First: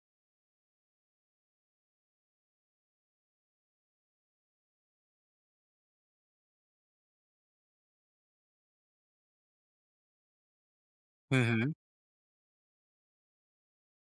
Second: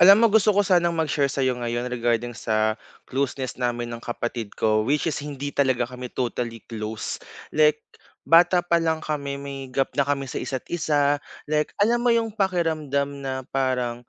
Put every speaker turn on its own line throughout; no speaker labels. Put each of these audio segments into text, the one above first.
Alam mo gusto ko sanang mag-share sa'yo ngayon regarding sa closeness namin ng kapatid ko, which is hindi talaga kami totally close. Like, bata pa lang kami, may gap na kami sa isa't isa. Like,
Mhm,
alam mo yung pakiramdam na parang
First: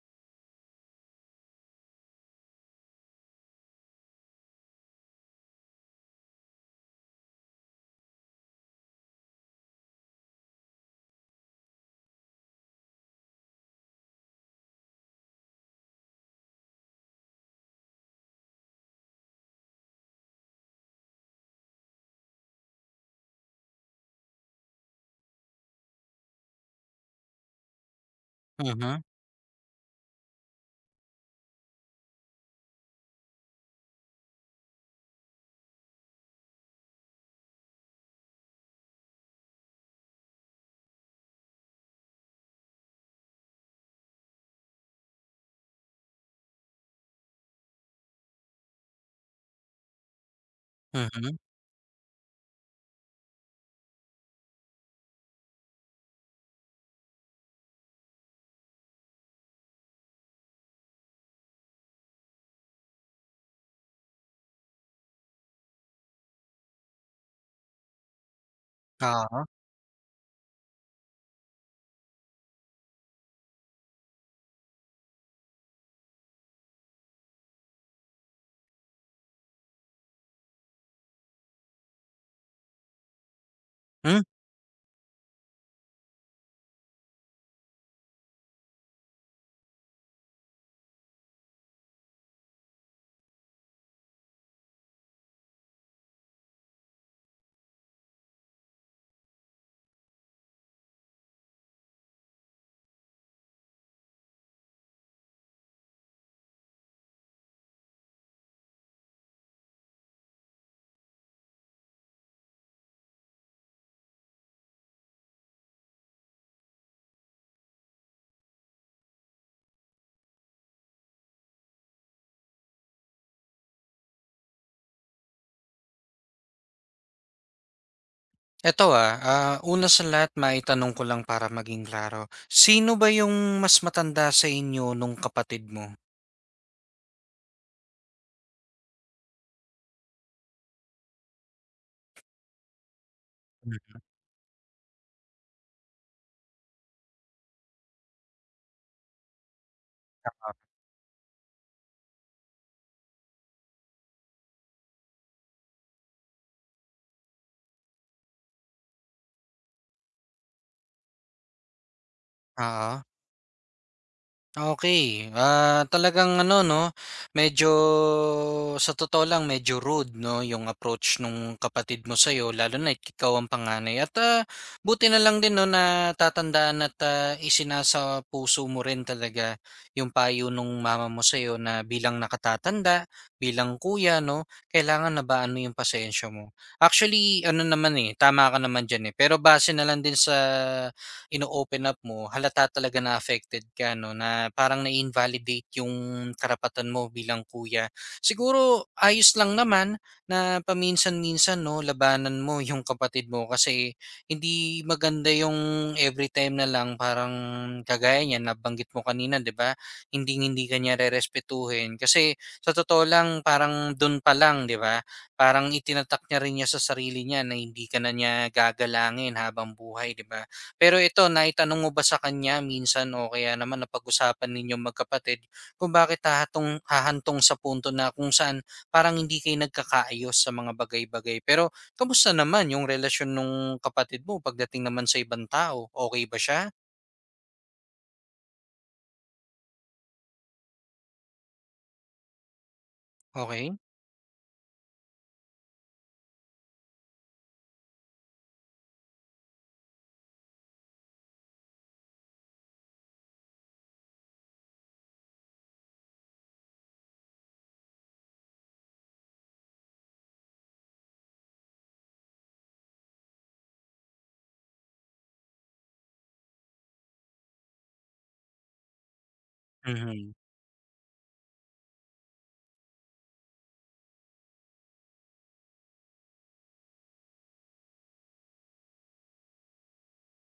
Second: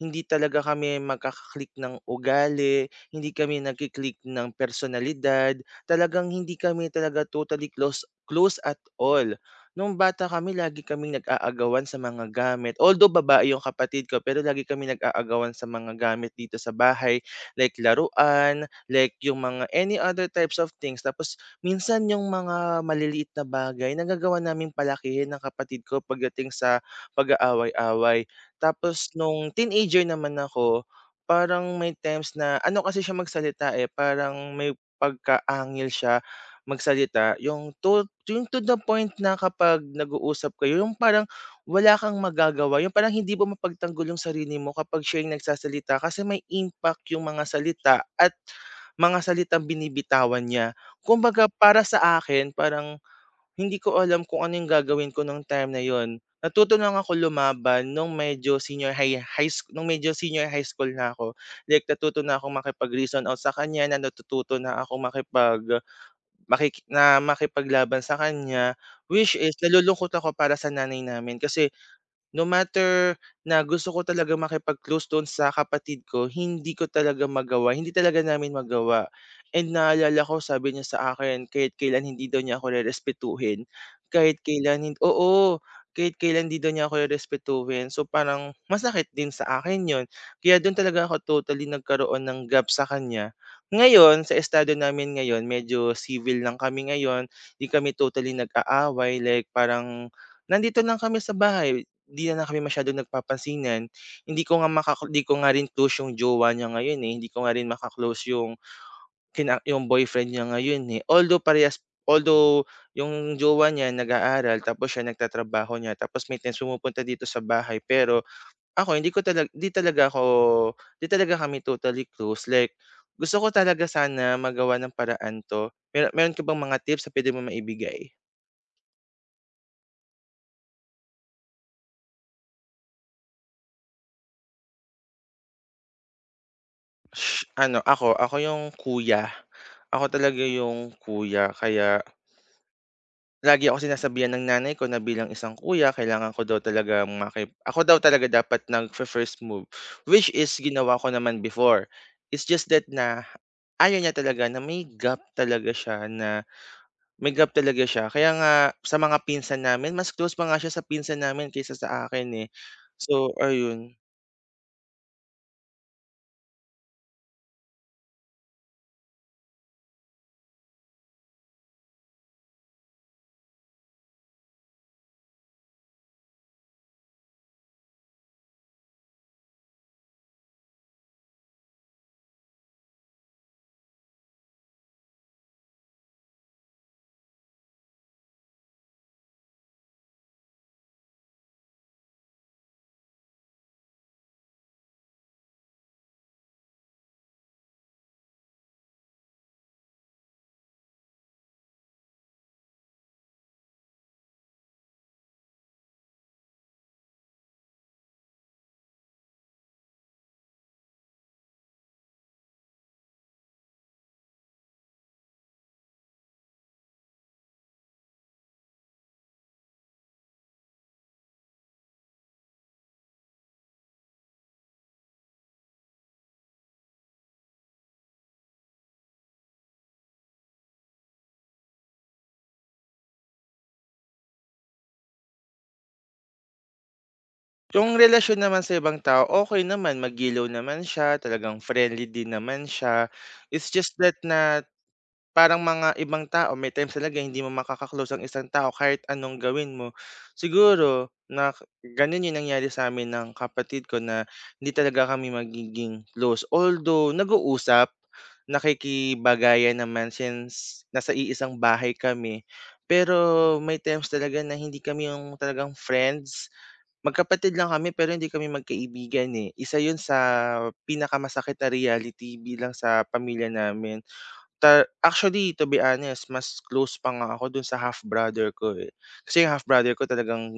hindi talaga kami magkaklik ng ugali, hindi kami ng personalidad, talagang hindi kami talaga totally close close at all. Nung bata kami lagi kaming nag-aagawan sa mga gamit. Although babae yung kapatid ko, pero lagi kami nag-aagawan sa mga gamit dito sa bahay, like laruan, like yung mga any other types of things. Tapos minsan yung mga maliliit na bagay, nagagawa naming palakihin ng kapatid ko pagdating sa pag-aaway-away.
mhm,
Tapos nung teenager naman ako, parang may times na ano kasi siya magsalita, eh, parang may pagkaangil siya magsalita. Yung to the point na kapag nag-uusap kayo, yung parang wala kang magagawa, yung parang hindi mo mapagtanggol yung sarili mo kapag siya yung nagsasalita kasi may impact yung mga salita at mga salitang binibitawan niya.
mhm,
Kumbaga para sa akin parang hindi ko alam kung ano yung gagawin ko nung time na yon. Natuto lang ako lumaban nung medyo senior high school na ako. Like natuto na akong makipag-reason out sa kanya, na natututo na ako makipag makik na makipaglaban sa kanya, which
oo.
is nalulungkot ako para sa nanay namin kasi no matter na gusto ko talaga makipag-close doon sa kapatid ko, hindi ko talaga magawa, hindi talaga namin magawa. And naalala ko, sabi niya sa akin, kahit kailan hindi daw niya ako rerespetuhin.
Hmm,
Kahit kailan, oo, kahit kailan hindi daw niya ako rerespetuhin. So parang masakit din sa akin yon. Kaya doon talaga ako totally nagkaroon ng gap sa kanya. Ngayon, sa estado namin ngayon, medyo civil lang kami ngayon. Hindi kami totally nag-aaway. Like parang nandito lang kami sa bahay. 'Di na, kami masyadong nagpapansinan. Hindi ko nga rin close yung jowa niya ngayon, eh, hindi ko nga rin maka-close yung yung boyfriend niya ngayon, eh. Although yung jowa niya nag-aaral tapos siya nagtatrabaho niya, tapos may times pumupunta dito sa bahay. Pero ako hindi ko talag 'di talaga ako 'di talaga kami totally close, like gusto ko talaga sana magawa ng paraan 'to. Meron ka bang mga tips na puwede mong maibigay?
eto, una sa lahat maitanong ko lang para maging klaro, sino ba yung mas matanda sa inyo nung kapatid mo?
Ano, ako ako yung kuya. Ako talaga yung kuya kaya lagi ako
Hmm.
sinasabihan ng nanay ko na bilang isang kuya kailangan ko daw talaga maki ako daw talaga dapat nag first move, which is ginawa ko naman before. It's just that na ayaw niya talaga na may gap talaga siya na may gap talaga siya kaya nga sa mga pinsan namin mas close pa nga siya sa pinsan namin kaysa sa akin, eh.
Oo.
So, ayun.
Okay, talagang ano 'no, medyo sa totoo lang medyo rude 'no, yung approach nung kapatid mo sa'yo lalo na ikaw ang panganay at, buti na lang din 'no na natatandaan at, isinasa puso mo rin talaga yung payo nung mama mo sa'yo na bilang nakatatanda, bilang kuya 'no, kailangan na ba ano yung pasensya mo. Actually ano naman, eh, tama ka naman diyan, eh, pero base na lang din sa ino-open up mo, halata talaga na affected ka 'no, na parang na-invalidate yung karapatan mo bilang kuya. Siguro ayos lang naman na paminsan-minsan 'no, labanan mo yung kapatid mo kasi hindi maganda yung every time na lang parang kagaya niyan nabanggit mo kanina 'di ba, hindi hindi ka niya rerespetuhin. Kasi sa totoo lang parang dun pa lang 'di ba, parang itinatak niya rin niya sa sarili niya na hindi ka na niya gagalangin habang buhay 'di ba? Pero ito, naitanong mo ba sa kanya minsan o kaya naman napag-usapan ninyong magkapatid kung bakit hahantong sa punto na kung saan parang hindi kayo nagkakaayos sa mga bagay-bagay. Pero kamusta naman yung relasyon nung kapatid mo pagdating naman sa ibang tao? Okay ba siya?
Yung relasyon naman sa ibang tao, okay naman, magiliw naman siya, talagang friendly din naman siya. It's
Okey.
just that na parang mga ibang tao may times talaga hindi mo makakaklose ang isang tao kahit anong gawin mo. Siguro na gano'n 'yung nangyari sa'min ng kapatid ko na hindi talaga kami magiging close. Although nag-uusap, nakikibagayan naman since nasa iisang bahay kami. Pero may times talaga na hindi kami 'yung talagang friends. Magkapatid lang kami pero hindi kami magkaibigan, eh. Isa 'yun sa
Mhm.
pinakamasakit na reality bilang sa pamilya namin. Actually, to be honest, mas close pa nga ako dun sa half brother ko, eh. Kasi yung half brother ko talagang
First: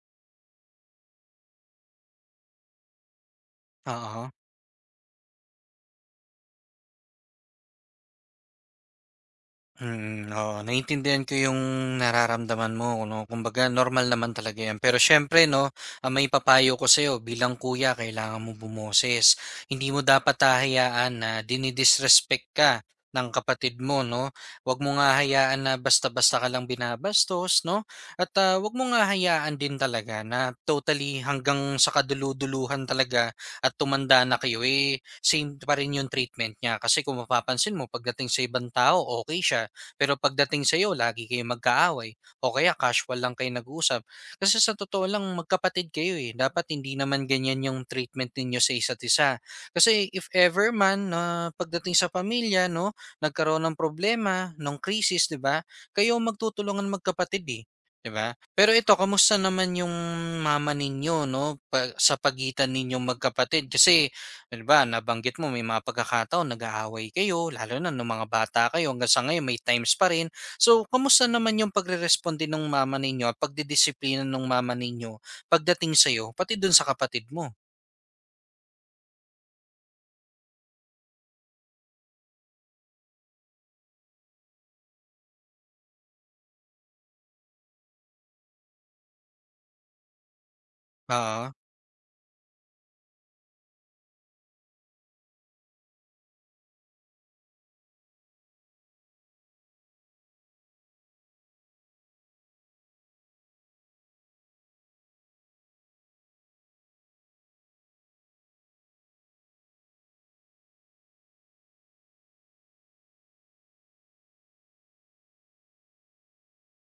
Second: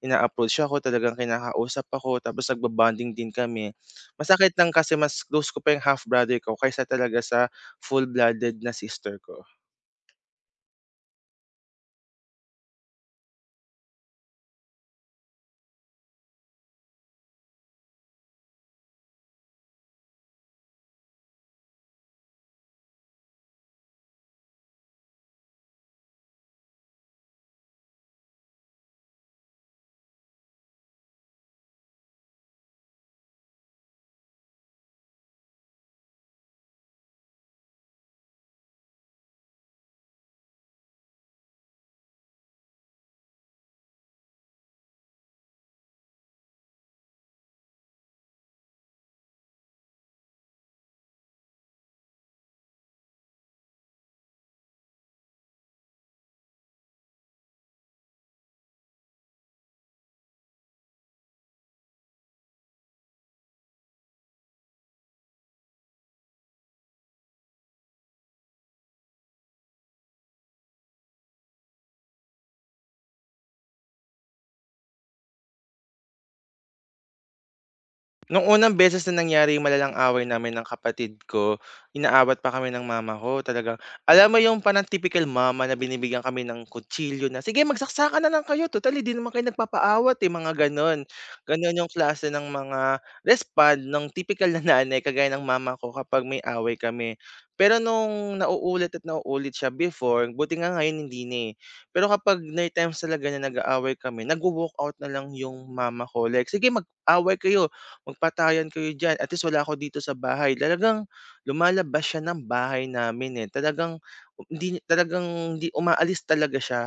ina-approach ako, talagang kinakausap ako, tapos nagbo-bonding din kami.
Oo.
Masakit lang kasi mas close ko pa yung half brother ko kaysa talaga sa full-blooded na sister ko.
Mm, oo, naiintindihan ko yung nararamdaman mo 'no, kumbaga normal naman talaga 'yan. Pero siyempre 'no, ang maipapayo ko sa'yo bilang kuya kailangan mo bumoses. Hindi mo dapat hahayaan na dinidisrespect ka ng kapatid mo 'no. Huwag mo nga hayaan na basta-basta ka lang binabastos 'no, at, huwag mo nga hayaan din talaga na totally hanggang sa kaduluduluhan talaga at tumanda na kayo, eh, same pa rin yung treatment niya. Kasi kung mapapansin mo pagdating sa ibang tao okay siya, pero pagdating sa sa'yo lagi kayong magkaaway o kaya casual lang kayo nag-uusap. Kasi sa totoo lang magkapatid kayo eh. Dapat hindi naman ganyan yung treatment ninyo sa isa't isa. Kasi if ever man na pagdating sa pamilya, no, nagkaroon ng problema, ng crisis, 'di ba? Kayo ang magtutulungan magkapatid eh. 'Di ba? Pero ito, kamusta naman yung mama ninyo no pa- sa pagitan ninyong magkapatid? Kasi ano ba, nabanggit mo may mga pagkakataon nag-aaway kayo, lalo na nung mga bata kayo hanggang sa ngayon may times pa rin. So, kamusta naman yung pagreresponde ng mama ninyo at pagdidisiplina ng mama ninyo pagdating sa'yo, pati dun sa kapatid mo?
Nung unang beses na nangyari yung malalang away namin ng kapatid ko, inaawat pa kami ng mama ko, talagang alam mo yung parang typical mama na binibigyan kami ng kutsilyo na, "Sige magsaksakan na lang kayo total hindi naman kayo nagpapaawat, eh," mga gano'n.
Oo.
Gano'n yung klase ng mga respond ng typical na nanay kagaya ng mama ko kapag may away kami. Pero nung nauulit at nauulit siya before, buti nga ngayon hindi na, eh. Pero kapag may times talaga na nag-aaway kami, nagwo-walkout na lang yung mama ko like, "Sige mag-away kayo magpatayan kayo diyan, at least wala ako dito sa bahay." Talagang lumalabas siya ng bahay namin, eh. Hindi, talagang hindi umaalis talaga siya.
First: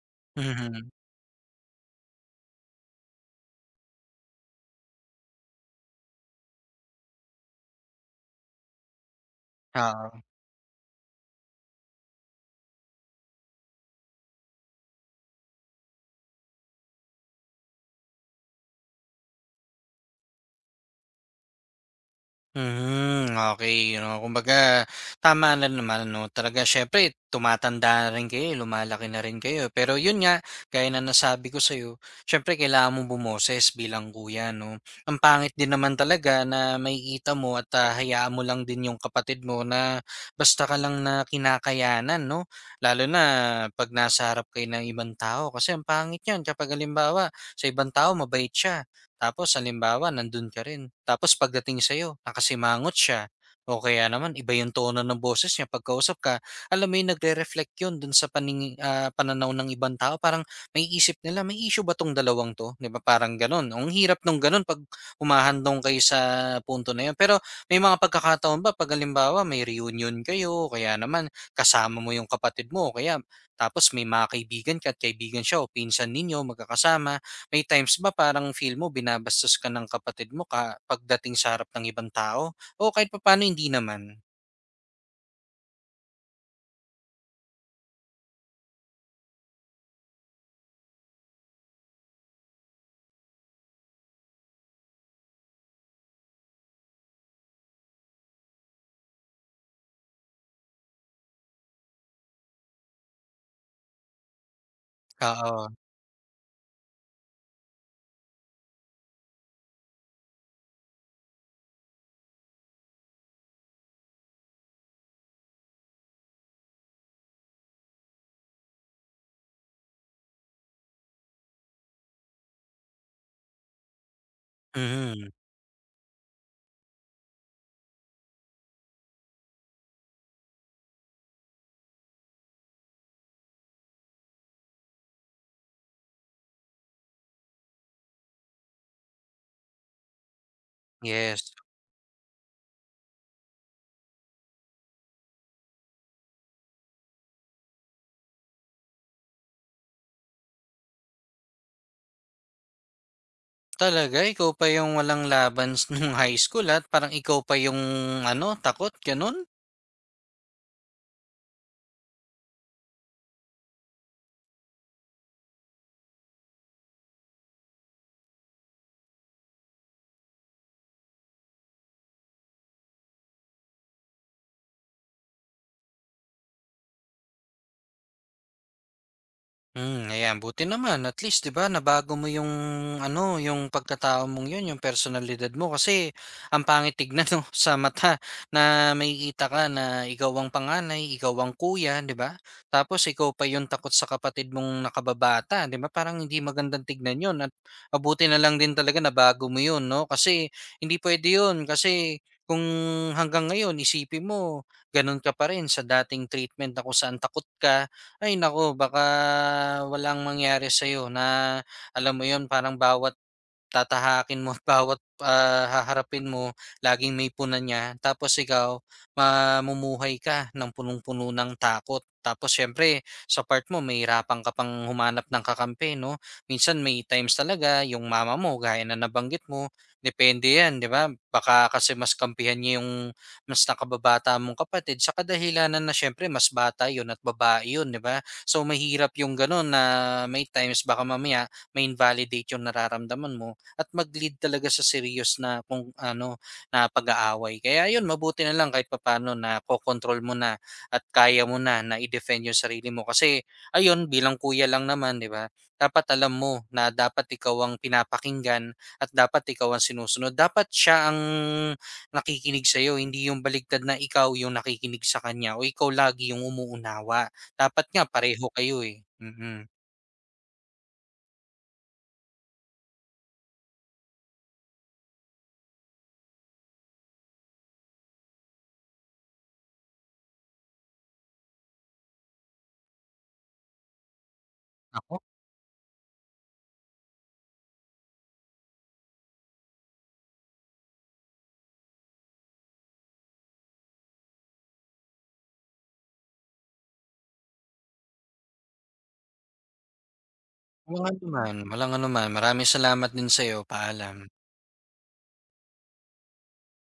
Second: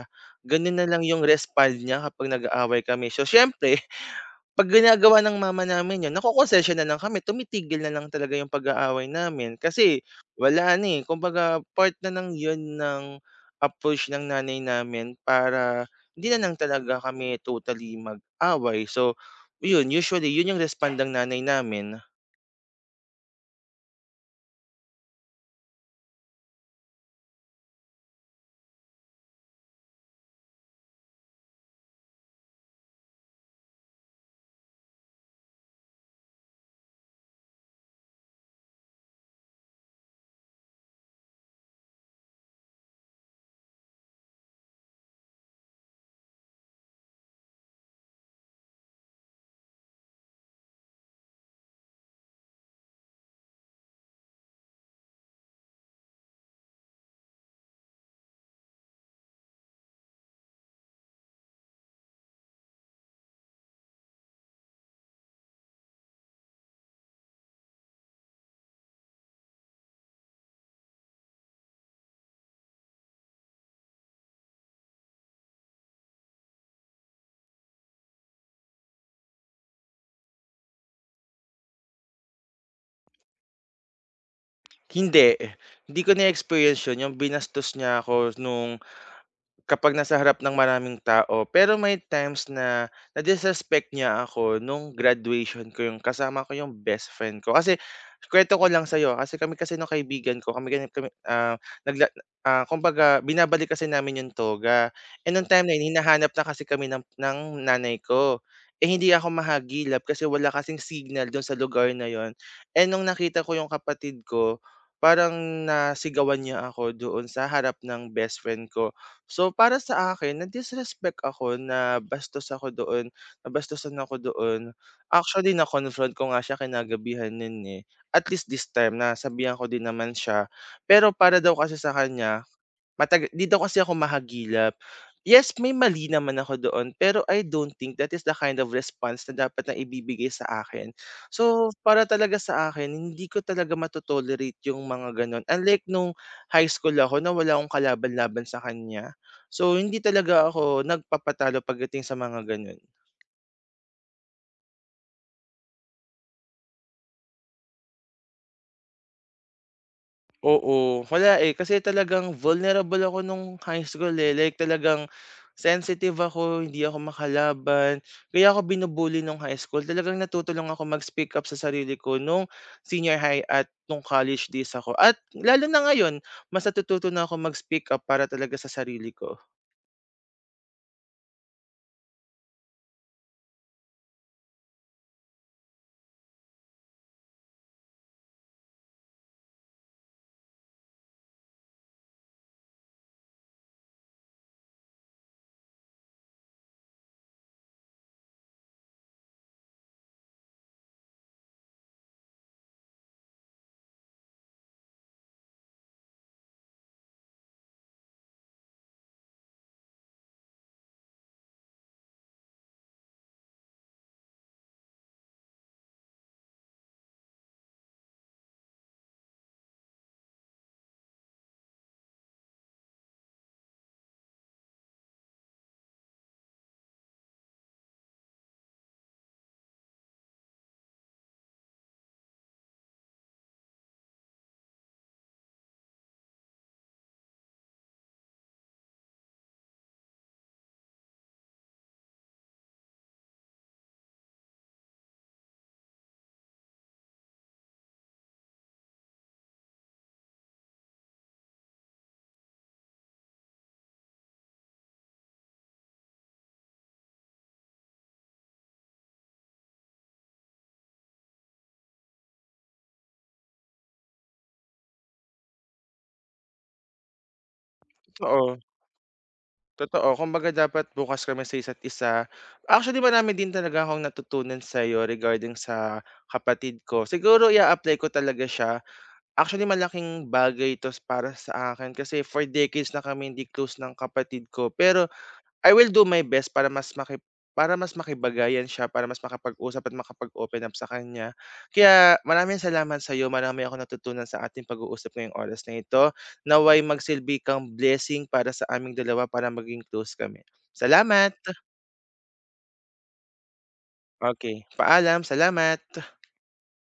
Gano'n na
Mhm.
lang yung respond niya kapag nag-aaway kami. So, siyempre 'pag ginagawa ng mama namin yun, nakokonsensya na lang kami, tumitigil na lang talaga yung pag-aaway namin. Kasi
Oo.
wala na, eh, kumbaga part na ng yun ng approach ng nanay namin para hindi na lang talaga kami totally mag-away. So yun, usually yun yung respond ng nanay namin.
Mhm, okey, 'no. Kumbaga tama na naman, 'no. Talaga siyempre tumatanda na rin kayo, eh, lumalaki na rin kayo. Pero yun nga, gaya na nasabi ko sa'yo, siyempre kailangan mong bumoses bilang kuya, 'no. Ang pangit din naman talaga na makikita mo at, hayaan mo lang din yung kapatid mo na basta ka lang na kinakayanan, 'no. Lalo na 'pag nasa harap kayo ng ibang tao kasi ang pangit niyan kapag halimbawa sa ibang tao mabait siya, tapos halimbawa nandun ka rin, tapos pagdating sa'yo nakasimangot siya o kaya naman iba yung tono ng boses niya pagkausap ka, alam mo yun nagre-reflect yun dun sa paning pananaw ng ibang tao parang may isip nila, "May issue ba 'tong dalawang 'to?" 'Di ba parang gano'n. Ang hirap nung gano'n 'pag humahandong kayo sa punto na yun. Pero may mga pagkakataon ba 'pag halimbawa may reunion kayo o kaya naman kasama mo yung kapatid mo o kaya tapos may mga kaibigan ka at kaibigan siya o pinsan ninyo magkakasama may times ba parang feel mo binabastos ka ng kapatid mo ka pagdating sa harap ng ibang tao? O kahit papaano hindi naman?
Hindi, hindi ko na-experience yun, yung binastos niya ako kapag nasa harap ng maraming tao, pero may times na na-disrespect niya ako nung graduation ko, yung kasama ko yung best friend ko. Kasi kuwento ko lang sa'yo, kasi kami kasi nung kaibigan ko, kami ganyan kami, nagla kumbaga binabalik kasi namin yung toga. Eh, nung time
Oo,
na yun, hinahanap na kasi kami ng nanay ko. Eh, hindi ako mahagilap kasi wala kasing signal dun sa lugar na yun. Eh, nung nakita ko yung kapatid ko, parang nasigawan niya ako doon sa harap ng best friend ko. So, para sa akin na-disrespect ako, nabastos ako doon, nabastusan ako doon.
mhm,
Actually, na-confront ko nga siya kinagabihan no'n, eh. At least this time nasabihan ko din naman siya, pero para daw kasi sa kanya mataga di daw kasi ako mahagilap. Yes, may mali naman ako doon, pero I don't think that is the kind of response na dapat na ibibigay sa akin.
yes.
So, para talaga sa akin, hindi ko talaga yung mga gano'n. Unlike nung high school ako na wala akong kalaban-laban sa kanya. So, hindi talaga ako nagpapatalo pagdating sa mga gano'n.
Talaga ikaw pa yung walang laban s nung high school at parang ikaw pa yung ano, takot, gano'n?
Oo, wala, eh, kasi talagang vulnerable ako nung high school, eh, like talagang sensitive ako, hindi ako makalaban, kaya ako binu-bully nung high school. Talagang natuto ako mag-speak up sa sarili ko nung senior high at nung college days ako at lalo na ngayon, mas natututo na ako mag-speak up para talaga sa sarili ko.
Hmm, ayan buti naman at least 'di ba nabago mo yung ano, yung pagkatao mong yun, yung personalidad mo kasi ang pangit tignan 'no, sa mata na makikita ka na ikaw ang panganay, ikaw ang kuya 'di ba? Tapos ikaw pa yung takot sa kapatid mong nakababata 'di ba, parang hindi magandang tignan yun at mabuti na lang din talaga nabago mo yun 'no, kasi hindi puwede yun kasi kung hanggang ngayon isipin mo gano'n ka pa rin sa dating treatment na kung saan takot ka ay naku, baka walang mangyari sa'yo na alam mo yon parang bawat tatahakin mo, bawat, haharapin mo laging may puna niya. Tapos ikaw mamumuhay ka ng punung-puno ng takot. Tapos siyempre sa part mo mahihirapan ka pang humanap ng kakampi 'no. Minsan may times talaga yung mama mo gaya na nabanggit mo, depende 'yan 'di ba? Baka kasi mas kampihan niya yung mas nakababata mong kapatid sa kadahilanan na siyempre mas bata yun at babae yun, di ba? So mahirap yung ganun na may times baka mamaya may invalidate yung nararamdaman mo at mag-lead talaga sa serious na kung ano na pag-aaway. Kaya yun, mabuti na lang kahit papaano na kokontrol mo na at kaya mo na na i-defend yung sarili mo kasi ayun bilang kuya lang naman, di ba? Dapat alam mo na dapat ikaw ang pinapakinggan at dapat ikaw ang sinusunod. Dapat siya ang nakikinig sa iyo hindi yung baligtad na ikaw yung nakikinig sa kanya o ikaw lagi yung umuunawa. Dapat nga pareho
Oo,
kayo, eh. Mm.
totoo. Kumbaga dapat bukas kami sa isa't isa. Actually, marami din talaga akong natutunan sa'yo regarding sa kapatid ko. Siguro ia-apply ko talaga siya. Actually, malaking bagay 'to para sa akin kasi for decades na kami hindi close ng kapatid ko. Pero
Naku,
I will do my best para mas makibagayan siya, para mas makapag-usap at makapag-open up sa kanya. Kaya maraming salamat sa'yo, marami akong natutunan sa ating pag-uusap ngayong oras na ito. Naway magsilbi kang blessing para sa aming dalawa para maging close kami.
walang
Salamat!
anuman, walang anuman. Maraming salamat din sa'yo. Paalam.
Okey, paalam. Salamat!